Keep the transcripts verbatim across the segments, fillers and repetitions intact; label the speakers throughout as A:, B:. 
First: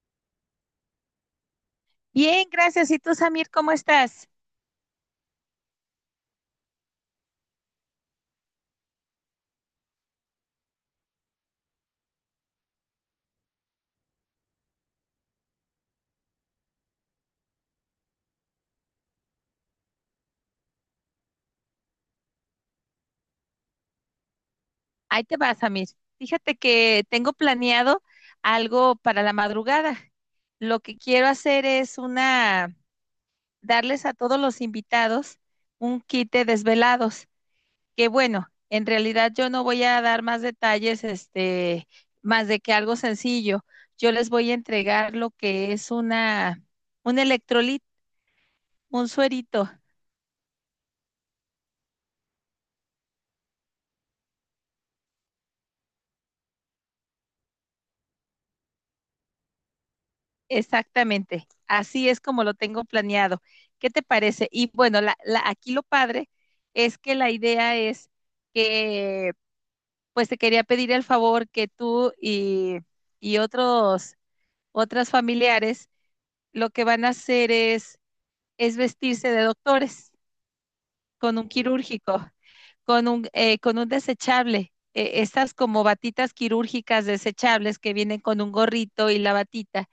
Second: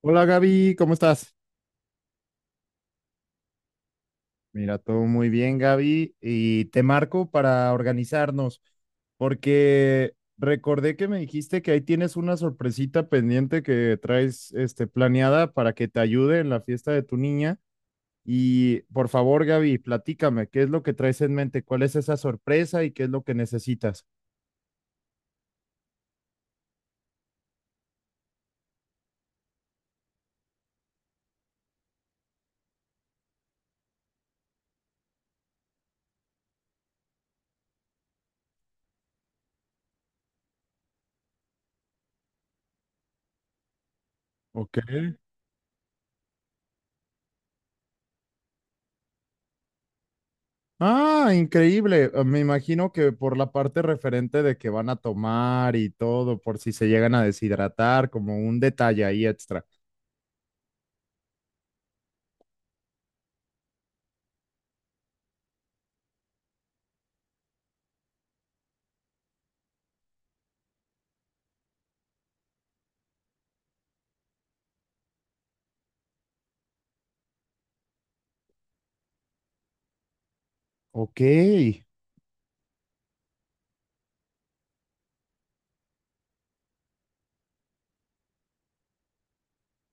A: Hola Gaby, ¿cómo estás?
B: Bien, gracias. ¿Y tú, Samir, cómo estás?
A: Mira, todo muy bien Gaby y te marco para organizarnos porque recordé que me dijiste que ahí tienes una sorpresita pendiente que traes este, planeada para que te ayude en la fiesta de tu niña y por favor Gaby, platícame, ¿qué es lo que traes en mente? ¿Cuál es esa sorpresa y qué es lo que necesitas?
B: Ahí te va, Samir. Fíjate que tengo planeado algo para la madrugada. Lo que quiero hacer es una, darles a todos los invitados un kit de desvelados, que bueno, en realidad yo no voy a dar más detalles, este, más de que algo sencillo. Yo les voy a
A: Ok.
B: entregar lo que es una, un electrolit, un suerito.
A: Ah, increíble. Eh, Me imagino que por la parte referente de que van a tomar y todo, por si se llegan a deshidratar, como un detalle ahí extra.
B: Exactamente, así es como lo tengo planeado. ¿Qué te parece? Y bueno, la, la- aquí lo padre es que la idea es que, pues te quería pedir el favor que tú y, y otros, otras familiares lo que van a hacer es, es vestirse de doctores
A: Ok.
B: con un quirúrgico, con un, eh, con un desechable. Eh, estas como batitas quirúrgicas desechables que vienen con un gorrito y la batita.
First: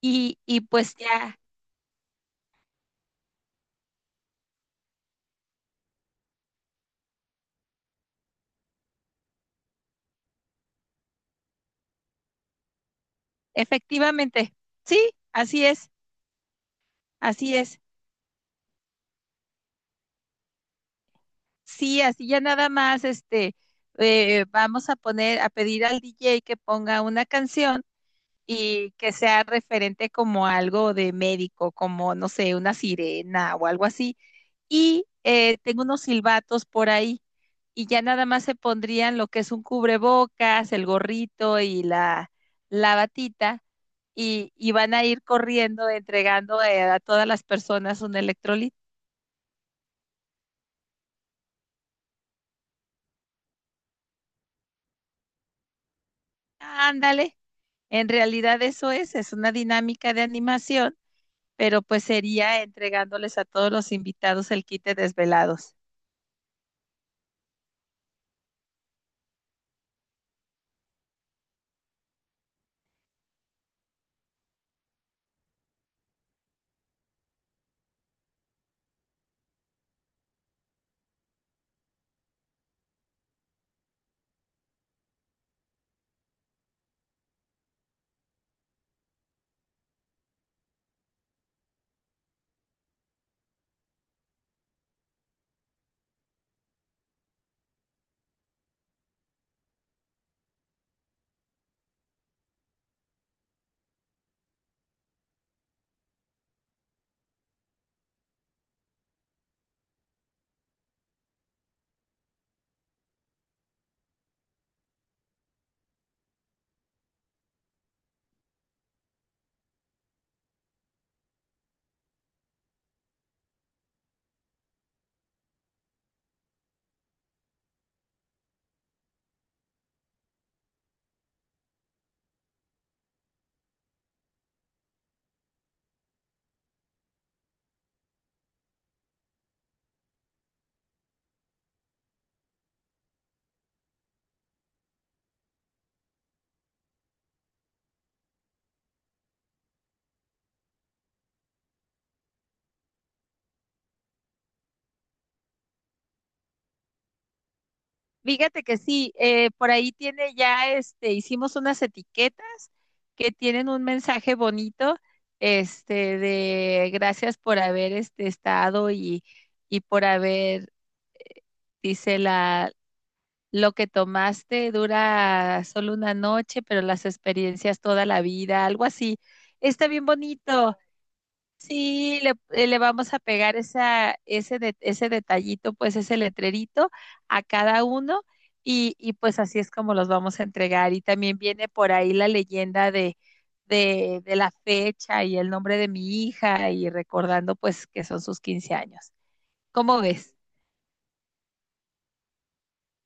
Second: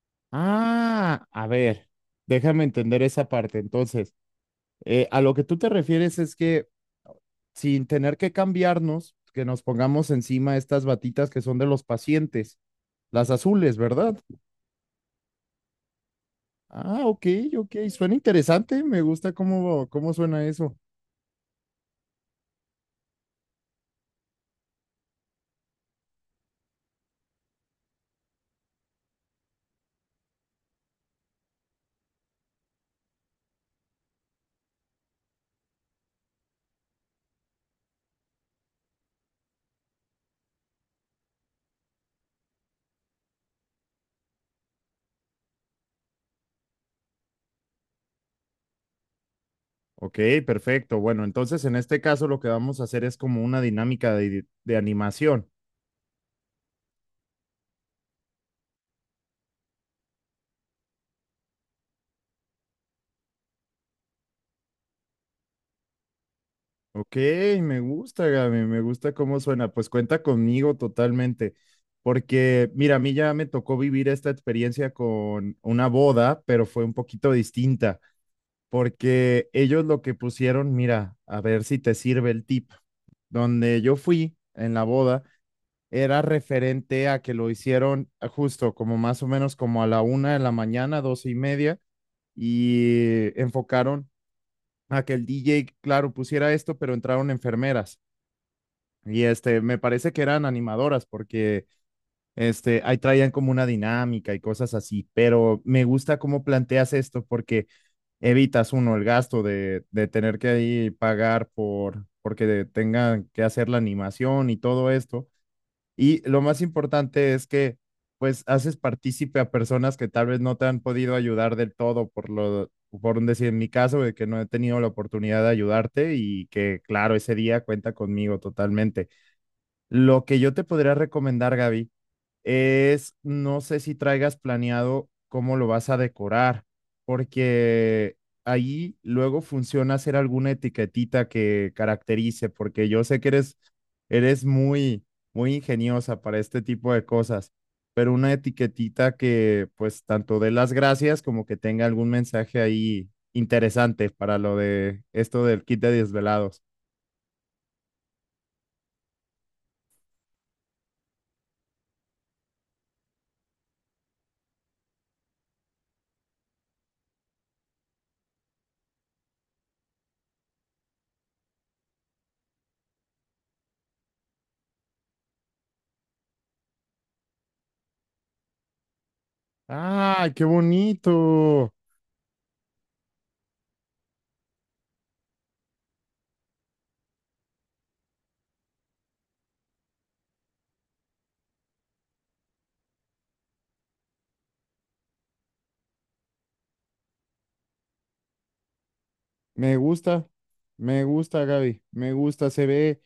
B: Y, y pues
A: Ah,
B: ya.
A: a ver, déjame entender esa parte. Entonces, eh, a lo que tú te refieres es que sin tener que cambiarnos, que nos pongamos encima estas batitas que son de los pacientes, las azules, ¿verdad?
B: Efectivamente, sí, así es,
A: Ah, ok,
B: así
A: ok.
B: es.
A: Suena interesante. Me gusta cómo, cómo suena eso.
B: Sí, así ya nada más, este, eh, vamos a poner, a pedir al D J que ponga una canción y que sea referente como algo de médico, como, no sé, una sirena o algo así. Y eh, tengo unos silbatos por ahí y ya nada más se pondrían lo que es un cubrebocas, el gorrito y la, la batita y, y van a ir corriendo entregando eh, a todas las personas un electrolito.
A: Ok, perfecto. Bueno, entonces en este caso lo que vamos a hacer es como una dinámica de, de animación.
B: Ándale, en realidad eso es, es una dinámica de animación, pero pues sería entregándoles a todos los invitados el kit de desvelados.
A: Ok, me gusta, Gaby, me gusta cómo suena. Pues cuenta conmigo totalmente, porque mira, a mí ya me tocó vivir esta experiencia con una boda, pero fue un poquito distinta, porque ellos lo que pusieron, mira, a ver si te sirve el tip, donde yo fui en la boda era referente a que lo hicieron ah, justo como más o menos como a la una de la mañana, doce y media y enfocaron a que el D J, claro, pusiera esto, pero entraron enfermeras. Y este, me parece que eran animadoras porque este, ahí traían como una dinámica y cosas así, pero me gusta cómo planteas esto porque evitas uno el gasto de, de tener que ahí pagar por porque tengan que hacer la animación y todo esto y lo más importante es que pues haces partícipe a personas que tal vez no te han podido ayudar del todo por lo, por un decir en mi caso, de que no he tenido la oportunidad de ayudarte y que claro, ese día cuenta conmigo totalmente. Lo que yo te podría recomendar, Gaby, es, no sé si traigas planeado cómo lo vas a decorar, porque ahí luego funciona hacer alguna etiquetita que caracterice, porque yo sé que eres, eres muy, muy ingeniosa para este tipo de cosas, pero una etiquetita que pues tanto dé las gracias como que tenga algún mensaje ahí interesante para lo de esto del kit de desvelados.
B: Fíjate que sí, eh, por ahí tiene ya, este, hicimos unas etiquetas que tienen un mensaje bonito, este, de gracias por haber, este, estado y, y por haber, eh, dice: "Lo que tomaste dura solo una noche, pero las experiencias toda la vida", algo así. Está bien
A: ¡Ah, qué
B: bonito.
A: bonito!
B: Sí, le, eh, le vamos a pegar esa, ese, de- ese detallito, pues ese letrerito a cada uno y, y pues así es como los vamos a entregar. Y también viene por ahí la leyenda de, de, de la fecha y el nombre de mi hija y recordando pues que son sus quince años.
A: Me
B: ¿Cómo
A: gusta,
B: ves?
A: me gusta, Gaby, me gusta, se ve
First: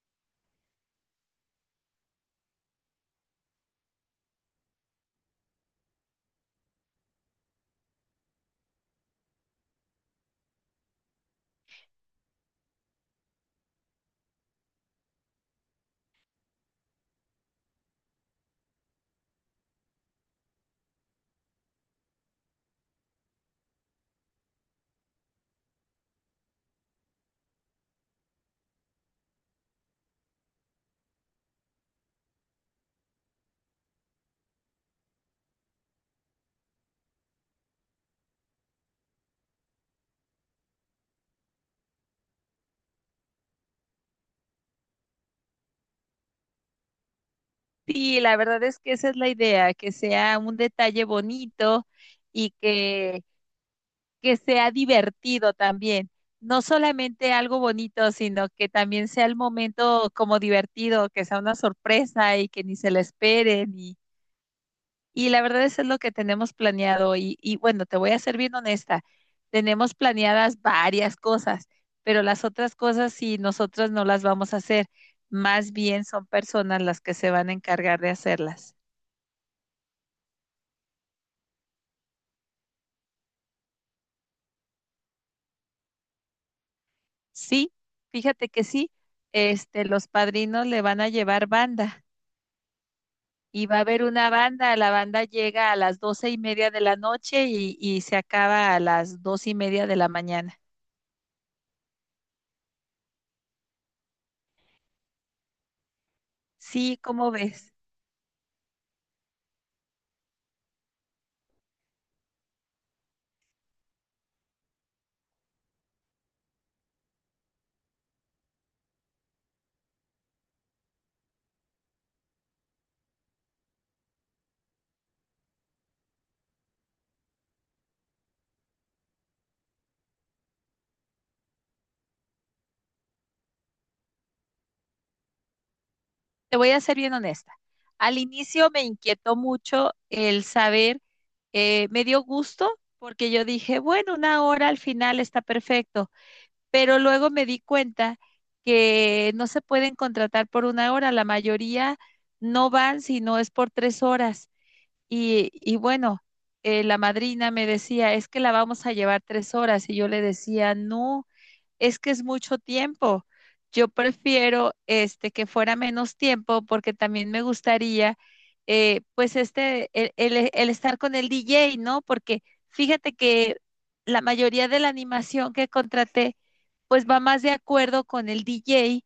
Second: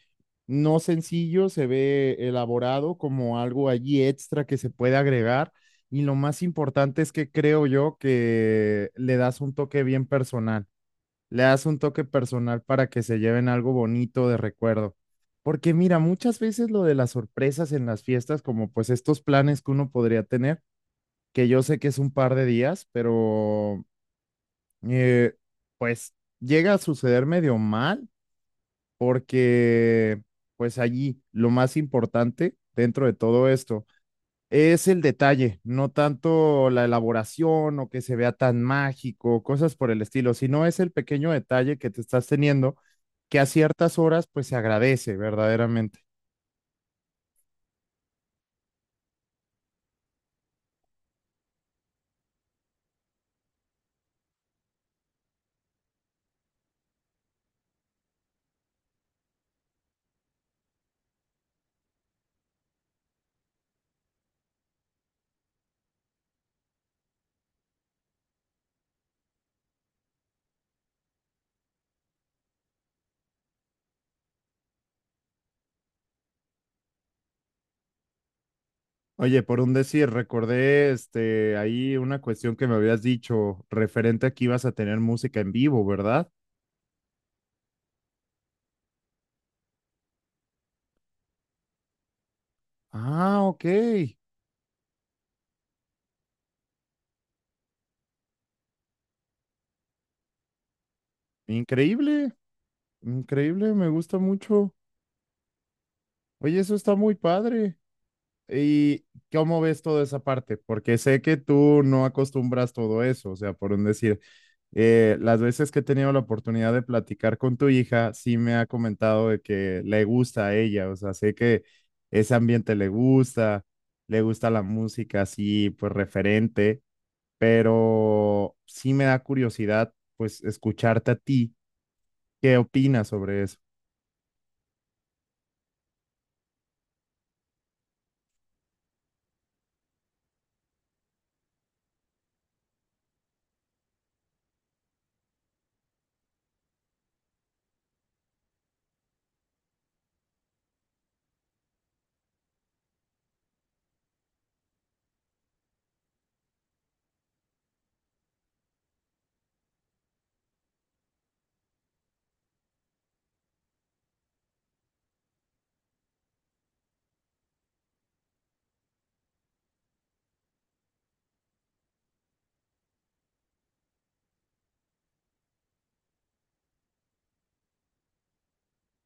A: no sencillo, se ve elaborado como algo allí extra que se puede agregar y lo más importante es que creo yo que le das un toque bien personal, le das un toque personal para que se lleven algo bonito de recuerdo. Porque mira, muchas veces lo de las sorpresas en las fiestas, como pues estos planes que uno podría tener, que yo sé que es un par de días, pero eh, pues llega a suceder medio mal porque pues allí lo más importante dentro de todo esto es el detalle, no tanto la elaboración o que se vea tan mágico, cosas por el estilo, sino es el pequeño detalle que te estás teniendo que a ciertas horas pues se agradece verdaderamente.
B: Sí, la verdad es que esa es la idea, que sea un detalle bonito y que, que sea divertido también. No solamente algo bonito, sino que también sea el momento como divertido, que sea una sorpresa y que ni se la esperen. Y, y la verdad eso es lo que tenemos planeado. Y, y bueno, te voy a ser bien honesta, tenemos planeadas varias cosas, pero las otras cosas sí, nosotros no las vamos a hacer. Más bien son personas las que se van a encargar de hacerlas.
A: Oye, por un decir, recordé este ahí una cuestión que me habías dicho referente a que ibas a tener música en vivo, ¿verdad?
B: Sí, fíjate que sí, este, los padrinos le van a llevar banda
A: Ah, ok.
B: y va a haber una banda, la banda llega a las doce y media de la noche y, y se acaba a las dos y media de la mañana.
A: Increíble, increíble, me gusta mucho. Oye, eso está
B: Sí,
A: muy
B: ¿cómo ves?
A: padre. ¿Y cómo ves toda esa parte? Porque sé que tú no acostumbras todo eso, o sea, por un decir, eh, las veces que he tenido la oportunidad de platicar con tu hija, sí me ha comentado de que le gusta a ella, o sea, sé que ese ambiente le gusta, le gusta la música así, pues referente, pero sí me da curiosidad, pues, escucharte a ti, ¿qué opinas sobre eso?
B: Te voy a ser bien honesta. Al inicio me inquietó mucho el saber, eh, me dio gusto porque yo dije, bueno, una hora al final está perfecto, pero luego me di cuenta que no se pueden contratar por una hora, la mayoría no van si no es por tres horas. Y, y bueno, eh, la madrina me decía, es que la vamos a llevar tres horas y yo le decía, no, es que es mucho tiempo. Yo prefiero este que fuera menos tiempo porque también me gustaría eh, pues este el, el- el estar con el D J, ¿no? Porque fíjate que la mayoría de la animación que contraté pues va más de acuerdo con el D J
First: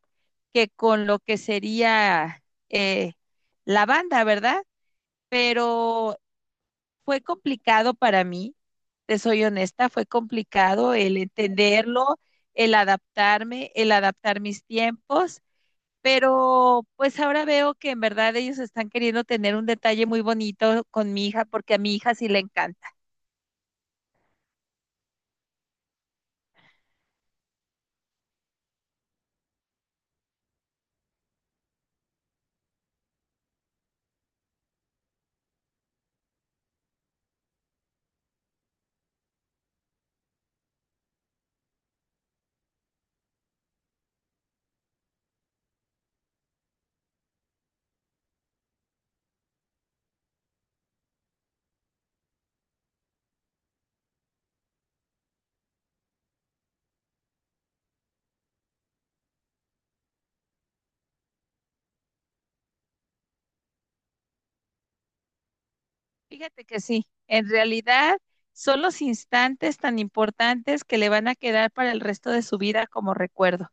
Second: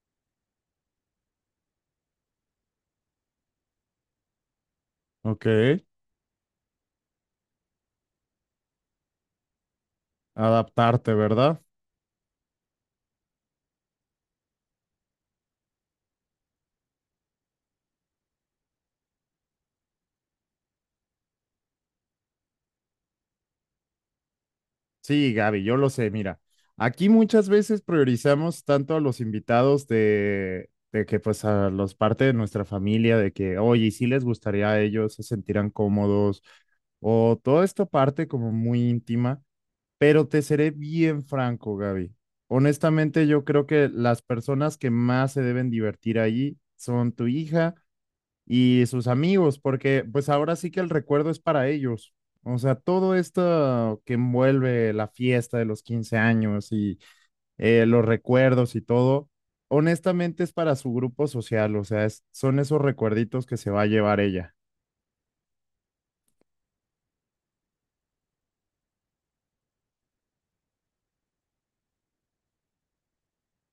B: que con lo que sería eh, la banda, ¿verdad?
A: Ok.
B: Pero fue complicado para mí, te soy honesta, fue complicado
A: Adaptarte,
B: el
A: ¿verdad?
B: entenderlo, el adaptarme, el adaptar mis tiempos, pero pues ahora veo que en verdad ellos están queriendo tener un detalle muy bonito con mi hija porque a mi hija sí le encanta.
A: Sí, Gaby, yo lo sé. Mira, aquí muchas veces priorizamos tanto a los invitados de, de que pues a los parte de nuestra familia, de que, oye, si les gustaría a ellos, se sentirán cómodos, o toda esta parte como muy íntima, pero te seré bien franco, Gaby. Honestamente, yo creo que las personas que más se deben divertir ahí son tu hija y sus amigos, porque pues ahora sí que el recuerdo es para ellos. O sea, todo esto que envuelve la fiesta de los quince años y eh, los recuerdos y todo, honestamente es para su grupo social, o sea, es- son esos recuerditos que se va a llevar ella.
B: Fíjate que sí, en realidad son los instantes tan importantes que le van a quedar para el resto de su vida como recuerdo.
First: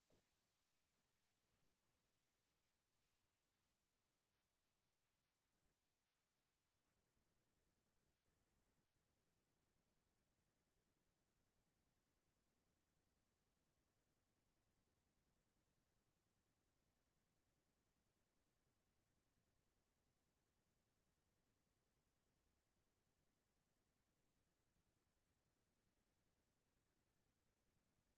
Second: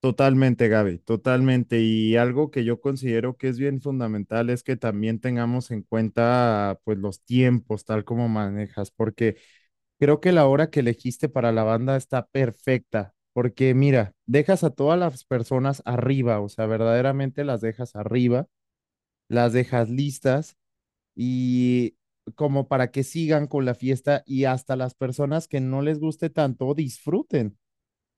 A: Totalmente, Gaby, totalmente. Y algo que yo considero que es bien fundamental es que también tengamos en cuenta pues los tiempos, tal como manejas, porque creo que la hora que elegiste para la banda está perfecta, porque mira, dejas a todas las personas arriba, o sea, verdaderamente las dejas arriba, las dejas listas y como para que sigan con la fiesta y hasta las personas que no les guste tanto disfruten,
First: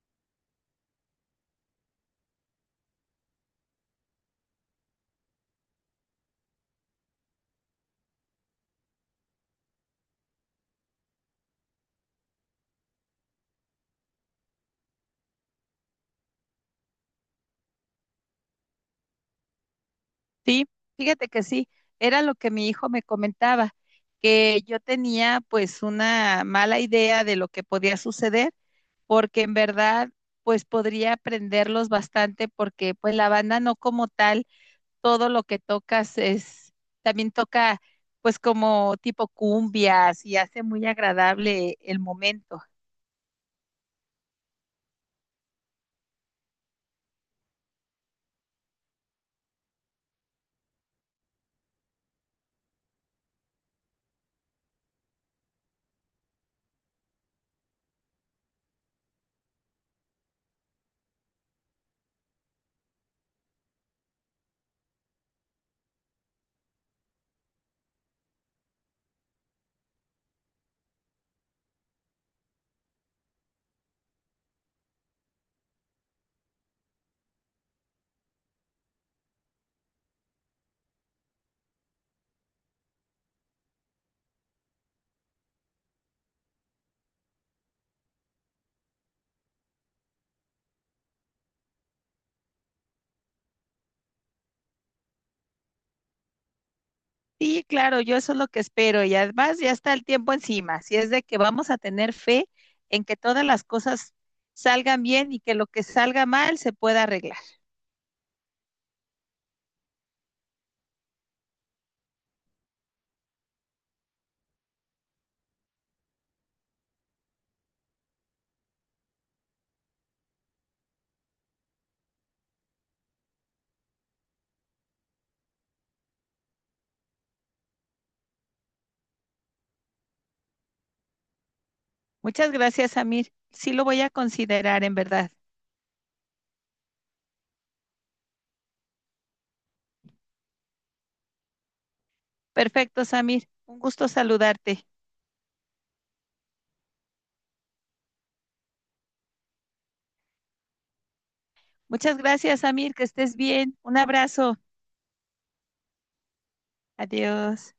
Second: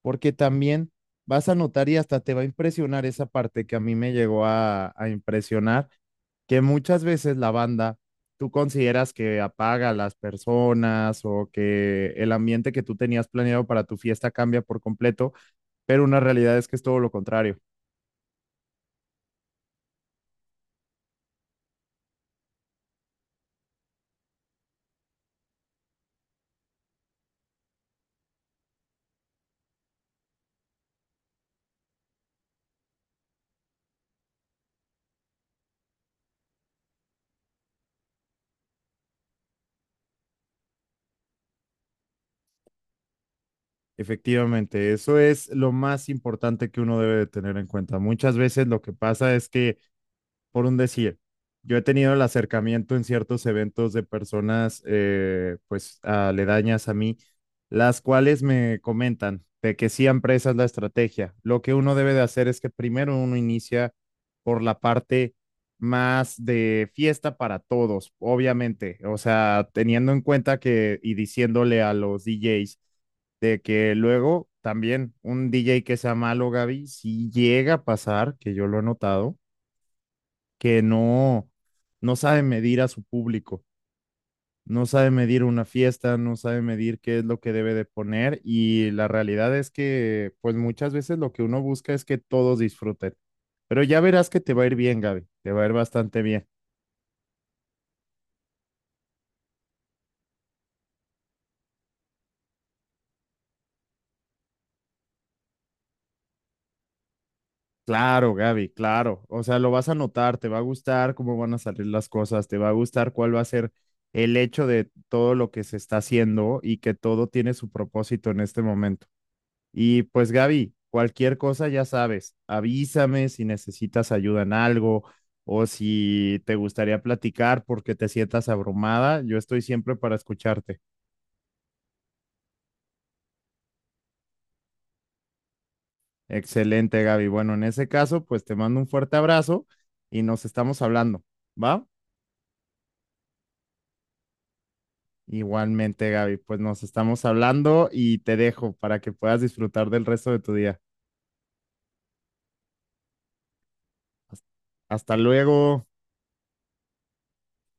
A: porque también vas a notar y hasta te va a impresionar esa parte que a mí me llegó a, a impresionar que muchas veces la banda, tú consideras que apaga a las personas o que el ambiente que tú tenías planeado para tu fiesta cambia por completo, pero una realidad es que es todo lo contrario.
B: Sí, fíjate que sí, era lo que mi hijo me comentaba, que yo tenía pues una mala idea de lo que podía suceder, porque en verdad pues podría aprenderlos bastante, porque pues la banda no como tal, todo lo que tocas es, también toca pues como tipo cumbias y hace muy agradable el momento.
A: Efectivamente, eso es lo más importante que uno debe de tener en cuenta. Muchas veces lo que pasa es que por un decir, yo he tenido el acercamiento en ciertos eventos de personas, eh, pues, aledañas a mí, las cuales me comentan de que siempre esa es la estrategia. Lo que uno debe de hacer es que primero uno inicia por la parte más de fiesta para todos, obviamente, o sea, teniendo en cuenta que y diciéndole a los D Js de que luego también un D J que sea malo, Gaby, si llega a pasar, que yo lo he notado, que no, no sabe medir a su público, no sabe medir una fiesta, no sabe medir qué es lo que debe de poner y la realidad es que pues muchas veces lo que uno busca es que todos disfruten. Pero ya verás que te va a ir bien, Gaby, te va a ir bastante bien.
B: Sí, claro, yo eso es lo que espero y además ya está el tiempo encima, si es de que vamos a tener fe en que todas las cosas salgan bien y que lo que salga mal se pueda arreglar.
A: Claro, Gaby, claro. O sea, lo vas a notar, te va a gustar cómo van a salir las cosas, te va a gustar cuál va a ser el hecho de todo lo que se está haciendo y que todo tiene su propósito en este momento. Y pues Gaby, cualquier cosa ya sabes, avísame si necesitas ayuda en algo o si te gustaría platicar porque te sientas abrumada, yo estoy siempre para escucharte.
B: Muchas gracias, Samir. Sí lo voy a considerar en verdad.
A: Excelente, Gaby. Bueno, en ese caso, pues te mando un fuerte abrazo y nos estamos hablando, ¿va?
B: Perfecto, Samir. Un gusto saludarte.
A: Igualmente, Gaby, pues nos estamos hablando y te dejo para que puedas disfrutar del resto de tu día.
B: Muchas gracias, Samir, que estés bien. Un
A: Hasta
B: abrazo.
A: Hasta luego.
B: Adiós.